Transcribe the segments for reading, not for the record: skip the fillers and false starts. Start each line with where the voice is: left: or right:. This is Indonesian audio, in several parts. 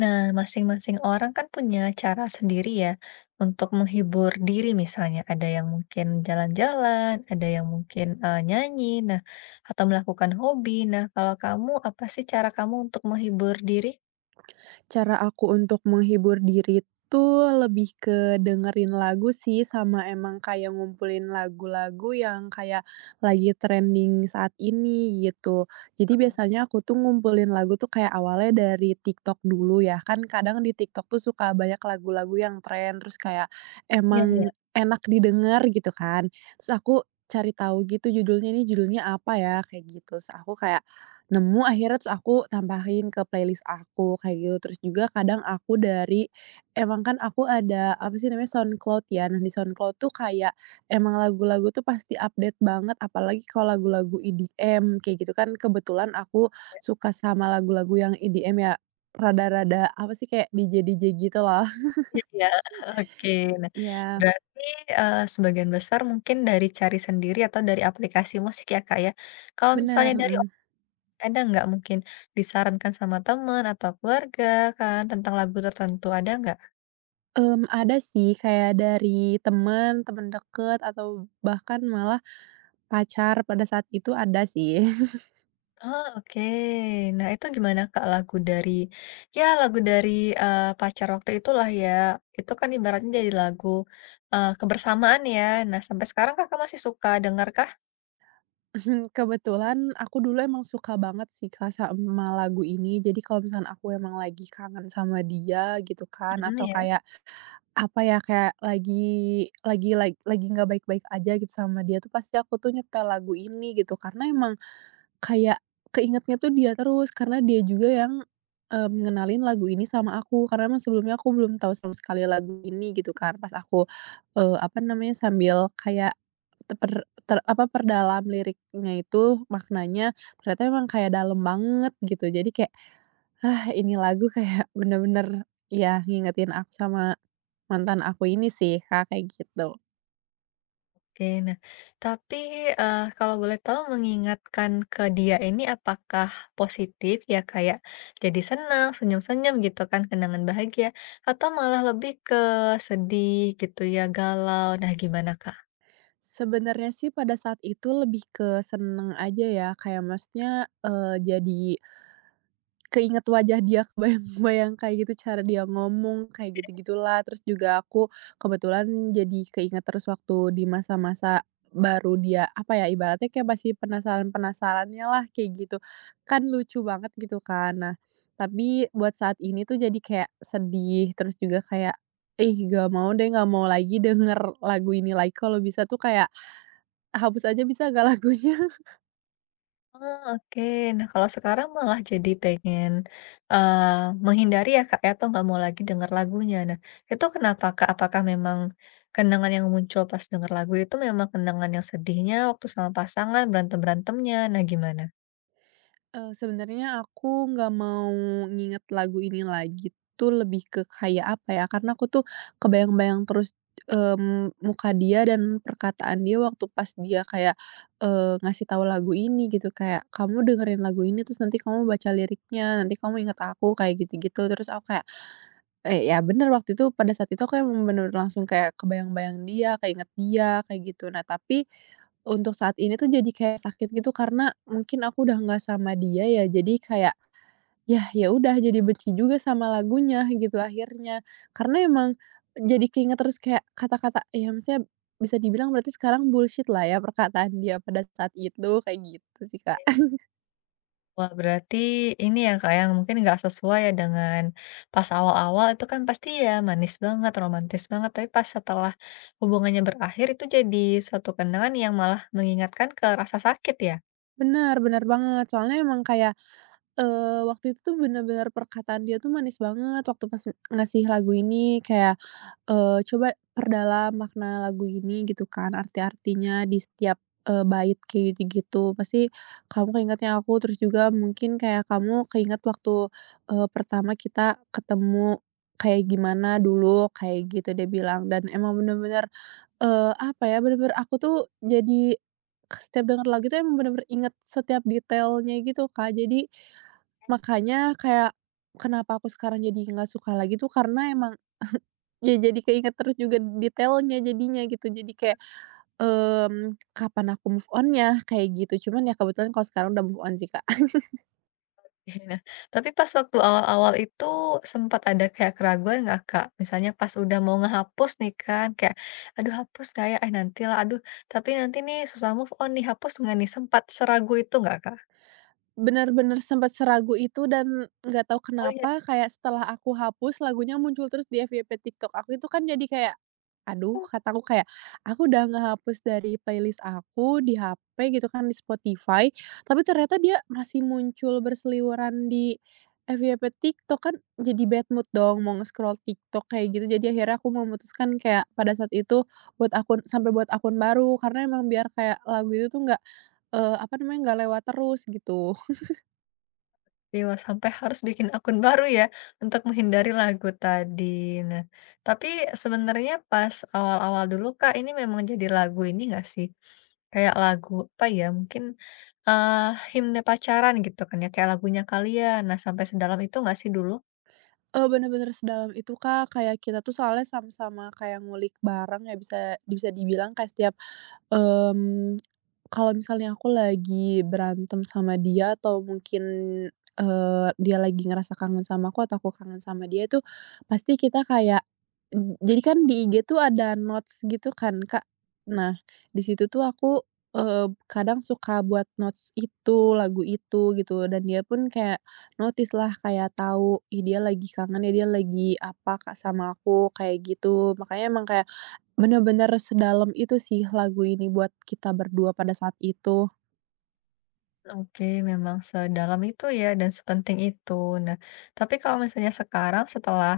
left: Nah, masing-masing orang kan punya cara sendiri ya untuk menghibur diri misalnya. Ada yang mungkin jalan-jalan, ada yang mungkin nyanyi, nah atau melakukan hobi. Nah, kalau kamu apa sih cara kamu untuk menghibur diri?
right: Cara aku untuk menghibur diri tuh lebih ke dengerin lagu sih, sama emang kayak ngumpulin lagu-lagu yang kayak lagi trending saat ini gitu. Jadi biasanya aku tuh ngumpulin lagu tuh kayak awalnya dari TikTok dulu ya, kan kadang di TikTok tuh suka banyak lagu-lagu yang trend, terus kayak
left: Iya, ya.
right: emang enak didengar gitu kan. Terus aku cari tahu gitu judulnya, ini judulnya apa ya, kayak gitu. Terus aku kayak nemu akhirnya, terus aku tambahin ke playlist aku kayak gitu. Terus juga kadang aku dari emang kan aku ada apa sih namanya, SoundCloud ya. Nah, di SoundCloud tuh kayak emang lagu-lagu tuh pasti update banget, apalagi kalau lagu-lagu EDM kayak gitu kan. Kebetulan aku suka sama lagu-lagu yang EDM ya, rada-rada apa sih, kayak DJ-DJ gitu loh.
left: Iya, iya. Oke. Nah,
right: Iya,
left: berarti sebagian besar mungkin dari cari sendiri atau dari aplikasi musik ya, Kak ya. Kalau
right: benar.
left: misalnya dari
right: Mhm.
left: orang, ada nggak mungkin disarankan sama teman atau keluarga kan tentang lagu tertentu ada nggak?
right: Ada sih, kayak dari temen, temen deket, atau bahkan malah pacar pada saat itu, ada sih.
left: Oh, oke. Nah, itu gimana, Kak, lagu dari ya lagu dari, pacar waktu itulah ya, itu kan ibaratnya jadi lagu, kebersamaan ya. Nah, sampai sekarang Kakak masih suka dengar kah?
right: Mhm, kebetulan aku dulu emang suka banget sih, Kak, sama lagu ini. Jadi kalau misalnya aku emang lagi kangen sama dia gitu kan,
left: Mhm,
right: atau
left: ya.
right: kayak apa ya, kayak lagi lagi nggak baik-baik aja gitu sama dia tuh, pasti aku tuh nyetel lagu ini gitu. Karena emang kayak keingetnya tuh dia terus, karena dia juga yang, ngenalin lagu ini sama aku, karena emang sebelumnya aku belum tahu sama sekali lagu ini gitu kan. Pas aku, apa namanya, sambil kayak perdalam liriknya itu maknanya, ternyata emang kayak dalam banget gitu. Jadi kayak, ah, ini lagu kayak bener-bener, ya ngingetin aku sama mantan aku ini sih, Kak, kayak gitu.
left: Oke, nah, tapi, kalau boleh tahu mengingatkan ke dia ini apakah positif ya, kayak jadi senang, senyum-senyum gitu kan, kenangan bahagia, atau malah lebih ke sedih gitu ya, galau, nah gimana, Kak?
right: Sebenarnya sih pada saat itu lebih ke seneng aja ya, kayak maksudnya, jadi keinget wajah dia, kebayang-bayang kayak gitu, cara dia ngomong, kayak gitu-gitulah. Terus juga aku kebetulan jadi keinget terus waktu di masa-masa baru dia, apa ya, ibaratnya kayak masih penasaran-penasarannya lah, kayak gitu. Kan lucu banget gitu kan. Nah, tapi buat saat ini tuh jadi kayak sedih, terus juga kayak, "Ih, gak mau deh, gak mau lagi denger lagu ini lagi." Kalau bisa tuh kayak hapus aja bisa gak lagunya?
left: Oh, oke. Nah, kalau sekarang malah jadi pengen, menghindari ya, Kak, ya, atau nggak mau lagi dengar lagunya. Nah, itu kenapa, Kak? Apakah memang kenangan yang muncul pas dengar lagu itu memang kenangan yang sedihnya waktu sama pasangan, berantem-berantemnya? Nah, gimana?
right: Sebenarnya aku nggak mau nginget lagu ini lagi tuh lebih ke kayak apa ya, karena aku tuh kebayang-bayang terus, muka dia dan perkataan dia waktu pas dia kayak, ngasih tahu lagu ini gitu, kayak, "Kamu dengerin lagu ini terus nanti kamu baca liriknya, nanti kamu inget aku," kayak gitu-gitu. Terus aku kayak, eh, ya bener, waktu itu pada saat itu aku emang bener langsung kayak kebayang-bayang dia, keinget dia, kayak gitu. Nah tapi, untuk saat ini tuh jadi kayak sakit gitu karena mungkin aku udah nggak sama dia ya, jadi kayak, ya ya udah jadi benci juga sama lagunya gitu akhirnya. Karena emang, jadi keinget terus kayak kata-kata, "Eh, ya maksudnya, bisa dibilang berarti sekarang bullshit lah ya perkataan dia pada saat itu," kayak gitu sih, Kak.
left: Wah, berarti ini ya, Kak, yang mungkin nggak sesuai ya dengan pas awal-awal itu kan pasti ya manis banget, romantis banget, tapi pas setelah hubungannya berakhir itu jadi suatu kenangan yang malah mengingatkan ke rasa sakit ya?
right: Benar benar banget, soalnya emang kayak waktu itu tuh bener-bener perkataan dia tuh manis banget waktu pas ngasih lagu ini kayak, "Coba perdalam makna lagu ini," gitu kan, "arti-artinya di setiap, bait," kayak gitu-gitu. "Pasti kamu keingetnya aku," terus juga mungkin kayak, "Kamu keinget waktu, pertama kita ketemu kayak gimana dulu," kayak gitu dia bilang. Dan emang bener-bener, apa ya, bener-bener aku tuh jadi setiap denger lagu itu emang bener-bener inget setiap detailnya gitu, Kak. Jadi, makanya kayak, kenapa aku sekarang jadi nggak suka lagi tuh karena emang ya jadi keinget terus juga detailnya jadinya gitu. Jadi kayak, kapan aku move on-nya, kayak gitu. Cuman ya kebetulan kalau sekarang udah move on sih, Kak.
left: Nah, tapi pas waktu awal-awal itu sempat ada kayak keraguan nggak, Kak? Misalnya pas udah mau ngehapus nih kan, kayak, "Aduh hapus kayak eh, nantilah, aduh tapi nanti nih susah move on nih, hapus nggak nih?" Sempat seragu itu nggak, Kak?
right: Bener-bener sempat seragu itu dan nggak tahu
left: Oh iya.
right: kenapa kayak setelah aku hapus lagunya muncul terus di FYP TikTok aku, itu kan jadi kayak, "Aduh," kataku, kayak, "aku udah ngehapus dari playlist aku di HP," gitu kan, di Spotify, tapi ternyata dia masih muncul berseliweran di FYP TikTok, kan jadi bad mood dong mau nge-scroll TikTok kayak gitu. Jadi akhirnya aku memutuskan kayak pada saat itu buat akun, sampai buat akun baru karena emang biar kayak lagu itu tuh nggak, apa namanya, nggak lewat terus gitu.
left: Dewa sampai harus bikin akun baru ya, untuk menghindari lagu tadi. Nah, tapi sebenarnya pas awal-awal dulu, Kak, ini memang jadi lagu ini nggak sih? Kayak lagu apa ya, mungkin, eee, himne pacaran gitu kan ya, kayak lagunya Kalian. Nah, sampai sedalam itu nggak sih dulu?
right: Bener-bener sedalam itu, Kak. Kayak kita tuh soalnya sama-sama kayak ngulik bareng ya, bisa bisa dibilang kayak setiap, mmm, kalau misalnya aku lagi berantem sama dia atau mungkin, dia lagi ngerasa kangen sama aku atau aku kangen sama dia itu, pasti kita kayak jadi kan di IG tuh ada notes gitu kan, Kak. Nah, di situ tuh aku, kadang suka buat notes itu, lagu itu gitu, dan dia pun kayak notice lah kayak tahu, ih dia lagi kangen ya, dia lagi apa Kak sama aku, kayak gitu. Makanya emang kayak bener-bener sedalam itu sih lagu ini buat kita berdua pada saat itu.
left: Oke, memang sedalam itu ya dan sepenting itu. Nah, tapi kalau misalnya sekarang setelah,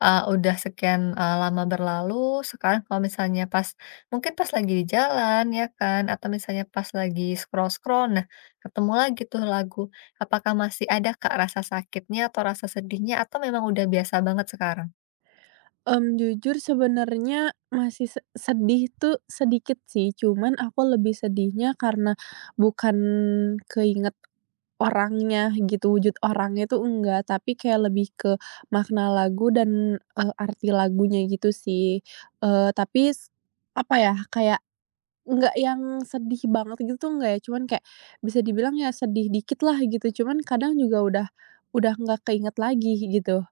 left: udah sekian, lama berlalu, sekarang kalau misalnya pas mungkin pas lagi di jalan ya kan, atau misalnya pas lagi scroll-scroll, nah ketemu lagi tuh lagu. Apakah masih ada Kak, rasa sakitnya atau rasa sedihnya atau memang udah biasa banget sekarang?
right: Jujur sebenarnya masih sedih tuh sedikit sih, cuman aku lebih sedihnya karena bukan keinget orangnya gitu, wujud orangnya tuh enggak, tapi kayak lebih ke makna lagu dan, arti lagunya gitu sih. Tapi apa ya, kayak nggak yang sedih banget gitu tuh nggak ya, cuman kayak bisa dibilang ya sedih dikit lah gitu, cuman kadang juga udah nggak keinget lagi gitu.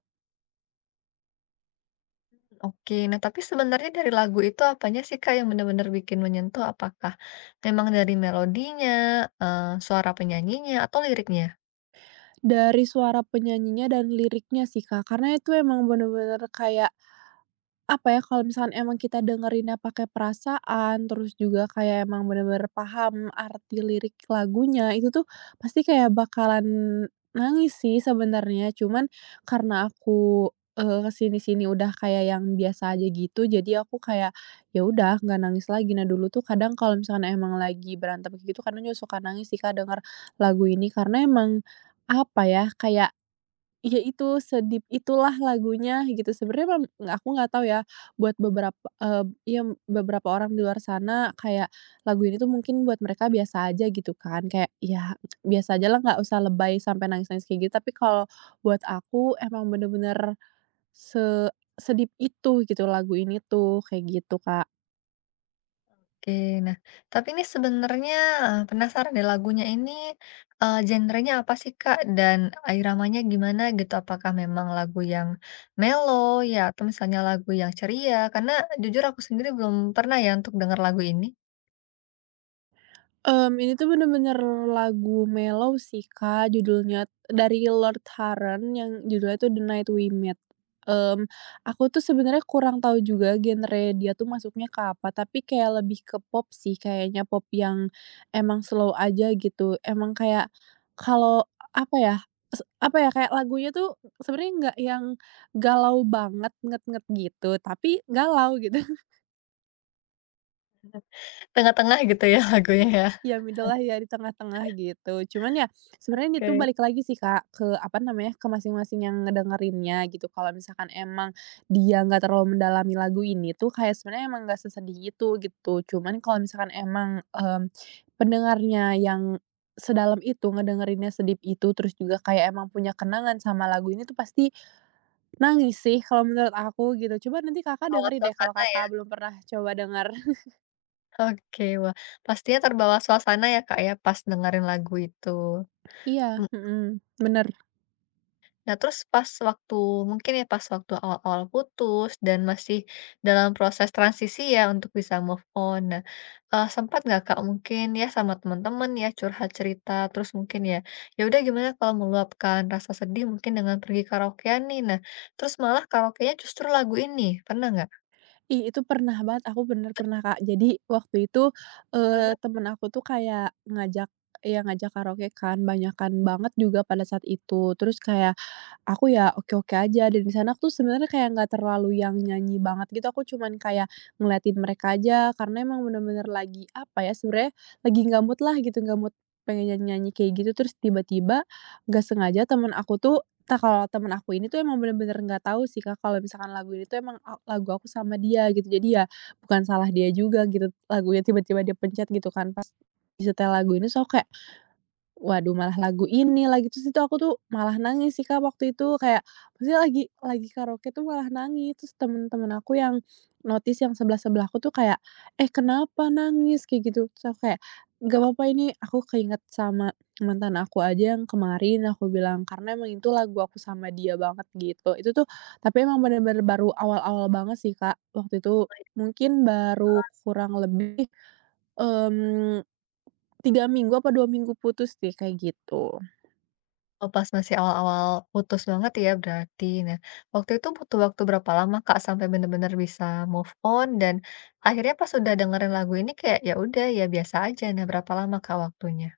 left: Oke, nah tapi sebenarnya dari lagu itu apanya sih Kak, yang benar-benar bikin menyentuh? Apakah memang dari melodinya, suara penyanyinya, atau liriknya?
right: Dari suara penyanyinya dan liriknya sih, Kak, karena itu emang bener-bener kayak apa ya, kalau misalkan emang kita dengerinnya pakai perasaan, terus juga kayak emang bener-bener paham arti lirik lagunya, itu tuh pasti kayak bakalan nangis sih sebenarnya. Cuman karena aku, ke sini udah kayak yang biasa aja gitu, jadi aku kayak, ya udah nggak nangis lagi. Nah, dulu tuh kadang kalau misalkan emang lagi berantem kayak gitu, kadang juga suka nangis sih, Kak, denger lagu ini. Karena emang, apa ya, kayak iya itu, sedip itulah lagunya gitu. Sebenarnya nggak aku nggak tahu ya, buat beberapa, ya beberapa orang di luar sana kayak lagu ini tuh mungkin buat mereka biasa aja gitu kan, kayak ya biasa ajalah nggak usah lebay sampai nangis-nangis kayak gitu. Tapi kalau buat aku emang bener-bener se se itu gitu lagu ini tuh, kayak gitu, Kak.
left: Oke, nah tapi ini sebenarnya, penasaran deh lagunya ini, genrenya apa sih Kak, dan iramanya gimana gitu? Apakah memang lagu yang melo ya, atau misalnya lagu yang ceria? Karena jujur aku sendiri belum pernah ya untuk dengar lagu ini,
right: Ini tuh bener-bener lagu mellow sih, Kak, judulnya dari Lord Huron yang judulnya tuh The Night We Met. Mmm, aku tuh sebenarnya kurang tahu juga genre dia tuh masuknya ke apa, tapi kayak lebih ke pop sih kayaknya, pop yang emang slow aja gitu. Emang kayak kalau apa ya, kayak lagunya tuh sebenarnya nggak yang galau banget, nget-nget gitu, tapi galau gitu.
left: tengah-tengah gitu ya lagunya ya,
right: Ya middle-lah ya, di tengah-tengah gitu. Cuman ya sebenarnya itu
left: kayak
right: balik lagi sih, Kak, ke apa namanya, ke masing-masing yang ngedengerinnya gitu. Kalau misalkan emang dia nggak terlalu mendalami lagu ini tuh kayak sebenarnya emang nggak sesedih itu gitu. Cuman kalau misalkan emang, pendengarnya yang sedalam itu, ngedengerinnya sedip itu, terus juga kayak emang punya kenangan sama lagu ini tuh pasti nangis sih kalau menurut aku gitu. Coba nanti Kakak
left: awal
right: dengerin deh kalau
left: suasana ya.
right: Kakak belum pernah coba denger.
left: Oke, wah, pastinya terbawa suasana ya, Kak, ya, pas dengerin lagu itu.
right: Iya,
left: Mhm.
right: mhm, bener.
left: Nah, terus pas waktu mungkin ya pas waktu awal-awal putus dan masih dalam proses transisi ya untuk bisa move on. Nah, sempat nggak, Kak, mungkin ya sama teman-teman ya curhat cerita, terus mungkin ya, ya udah gimana kalau meluapkan rasa sedih mungkin dengan pergi karaokean nih. Nah, terus malah karaokenya justru lagu ini, pernah
right: Ih, itu pernah banget, aku bener pernah, Kak. Jadi waktu itu,
left: nggak?
right: temen aku tuh kayak ya ngajak karaoke kan, banyakan banget juga pada saat itu. Terus kayak aku ya oke-oke aja, dan di sana aku tuh sebenarnya kayak nggak terlalu yang nyanyi banget gitu, aku cuman kayak ngeliatin mereka aja karena emang bener-bener lagi, apa ya, sebenarnya lagi nggak mood lah gitu, nggak mood pengen nyanyi-nyanyi kayak gitu, terus tiba-tiba nggak sengaja temen aku tuh tak kalau temen aku ini tuh emang bener-bener nggak tahu sih Kak, kalau misalkan lagu ini tuh emang lagu aku sama dia gitu, jadi ya bukan salah dia juga gitu, lagunya tiba-tiba dia pencet gitu kan, pas disetel lagu ini, terus kayak waduh malah lagu ini lagi, terus itu aku tuh malah nangis sih Kak waktu itu, kayak maksudnya lagi karaoke tuh malah nangis, terus temen-temen aku yang notice yang sebelah-sebelah aku tuh kayak, "Eh kenapa nangis?" Kayak gitu. Terus aku kayak, "Gak apa-apa, ini aku keinget sama mantan aku aja yang kemarin," aku bilang, "karena emang itu lagu aku sama dia banget," gitu. Itu tuh tapi emang bener-bener baru awal-awal banget sih Kak, waktu itu mungkin baru kurang lebih, mmm, 3 minggu apa 2 minggu putus sih, kayak gitu.
left: Oh, pas masih awal-awal putus banget ya berarti. Nah, waktu itu butuh waktu berapa lama, Kak, sampai bener-bener bisa move on dan akhirnya pas udah dengerin lagu ini kayak, ya udah ya biasa aja. Nah, berapa lama, Kak, waktunya?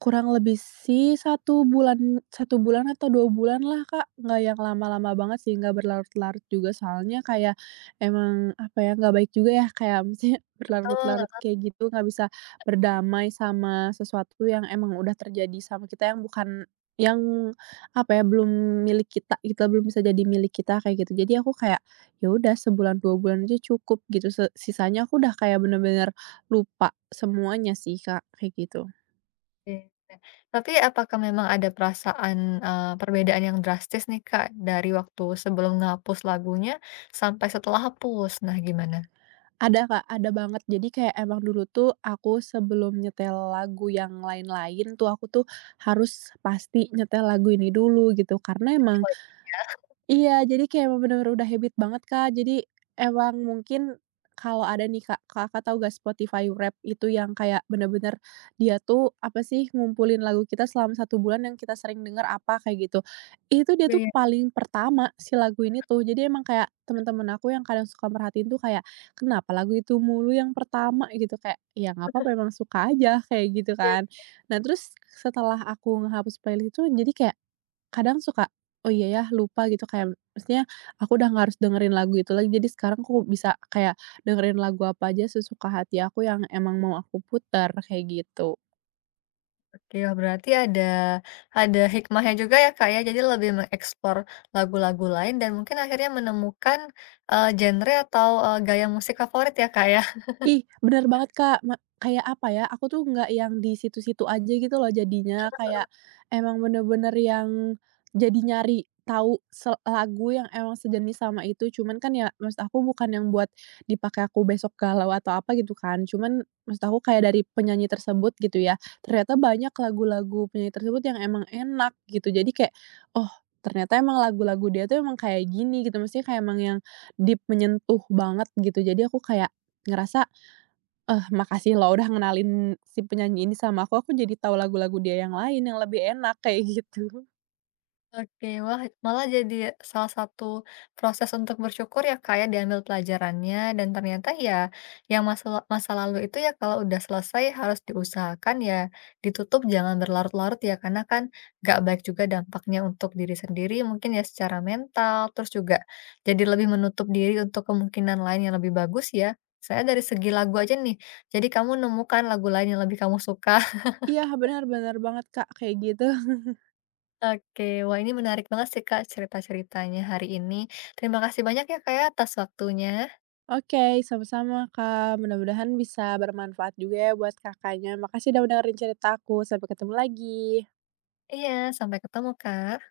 right: Kurang lebih sih satu bulan, satu bulan atau 2 bulan lah, Kak, nggak yang lama-lama banget sih, nggak berlarut-larut juga soalnya kayak emang, apa ya, nggak baik juga ya kayak maksudnya
left: Betul,
right: berlarut-larut kayak gitu, nggak bisa berdamai sama sesuatu yang emang udah terjadi sama kita yang bukan yang, apa ya, belum milik kita kita belum bisa jadi milik kita kayak gitu. Jadi aku kayak, ya udah sebulan 2 bulan aja cukup gitu, sisanya aku udah kayak bener-bener lupa semuanya sih, Kak, kayak gitu.
left: oke. Tapi apakah memang ada perasaan, perbedaan yang drastis nih, Kak, dari waktu sebelum ngapus lagunya sampai setelah hapus? Nah, gimana?
right: Ada Kak, ada banget. Jadi kayak emang dulu tuh aku sebelum nyetel lagu yang lain-lain tuh, aku tuh harus pasti nyetel lagu ini dulu gitu, karena emang
left: Wah,
right: iya, jadi kayak emang bener-bener udah habit banget, Kak. Jadi emang mungkin kalau ada nih, Kak, Kakak tahu gak Spotify Wrapped itu yang kayak bener-bener dia tuh, apa sih, ngumpulin lagu kita selama satu bulan yang kita sering denger apa, kayak gitu. Itu dia
left: iya,
right: tuh
left: iya.
right: paling pertama si lagu ini tuh. Jadi emang kayak teman-teman aku yang kadang suka merhatiin tuh kayak, "Kenapa lagu itu mulu yang pertama?" Gitu, kayak, "Ya nggak apa-apa, emang suka aja," kayak gitu kan. Nah, terus setelah aku ngehapus playlist itu jadi kayak kadang suka, "Oh iya ya, lupa," gitu, kayak maksudnya aku udah nggak harus dengerin lagu itu lagi, jadi sekarang aku bisa kayak dengerin lagu apa aja sesuka hati aku yang emang mau aku putar kayak gitu.
left: Oke, wah berarti ada hikmahnya juga ya Kak ya, jadi lebih mengeksplor lagu-lagu lain dan mungkin akhirnya menemukan, genre atau, gaya musik favorit ya Kak ya?
right: Ih, bener banget, Kak, kayak apa ya, aku tuh nggak yang di situ-situ aja gitu loh jadinya, kayak emang bener-bener yang jadi nyari tahu lagu yang emang sejenis sama itu, cuman kan ya maksud aku bukan yang buat dipakai aku besok galau atau apa gitu kan, cuman maksud aku kayak dari penyanyi tersebut gitu ya, ternyata banyak lagu-lagu penyanyi tersebut yang emang enak gitu. Jadi kayak, oh, ternyata emang lagu-lagu dia tuh emang kayak gini gitu, maksudnya kayak emang yang deep, menyentuh banget gitu. Jadi aku kayak ngerasa, eh, makasih lo udah ngenalin si penyanyi ini sama aku jadi tahu lagu-lagu dia yang lain yang lebih enak, kayak gitu.
left: Oke, wah malah jadi salah satu proses untuk bersyukur ya Kak ya diambil pelajarannya dan ternyata ya yang masa, masa lalu itu ya kalau udah selesai harus diusahakan ya ditutup jangan berlarut-larut ya karena kan gak baik juga dampaknya untuk diri sendiri mungkin ya secara mental terus juga jadi lebih menutup diri untuk kemungkinan lain yang lebih bagus ya. Saya dari segi lagu aja nih, jadi kamu nemukan lagu lain yang lebih kamu suka.
right: Iya, benar-benar banget, Kak, kayak gitu.
left: Oke, wah ini menarik banget sih Kak cerita-ceritanya hari ini. Terima kasih banyak ya Kak ya atas waktunya.
right: Oke, sama-sama, Kak, mudah-mudahan bisa bermanfaat juga ya buat Kakaknya. Makasih udah dengerin ceritaku, sampai ketemu lagi.
left: Iya, sampai ketemu Kak.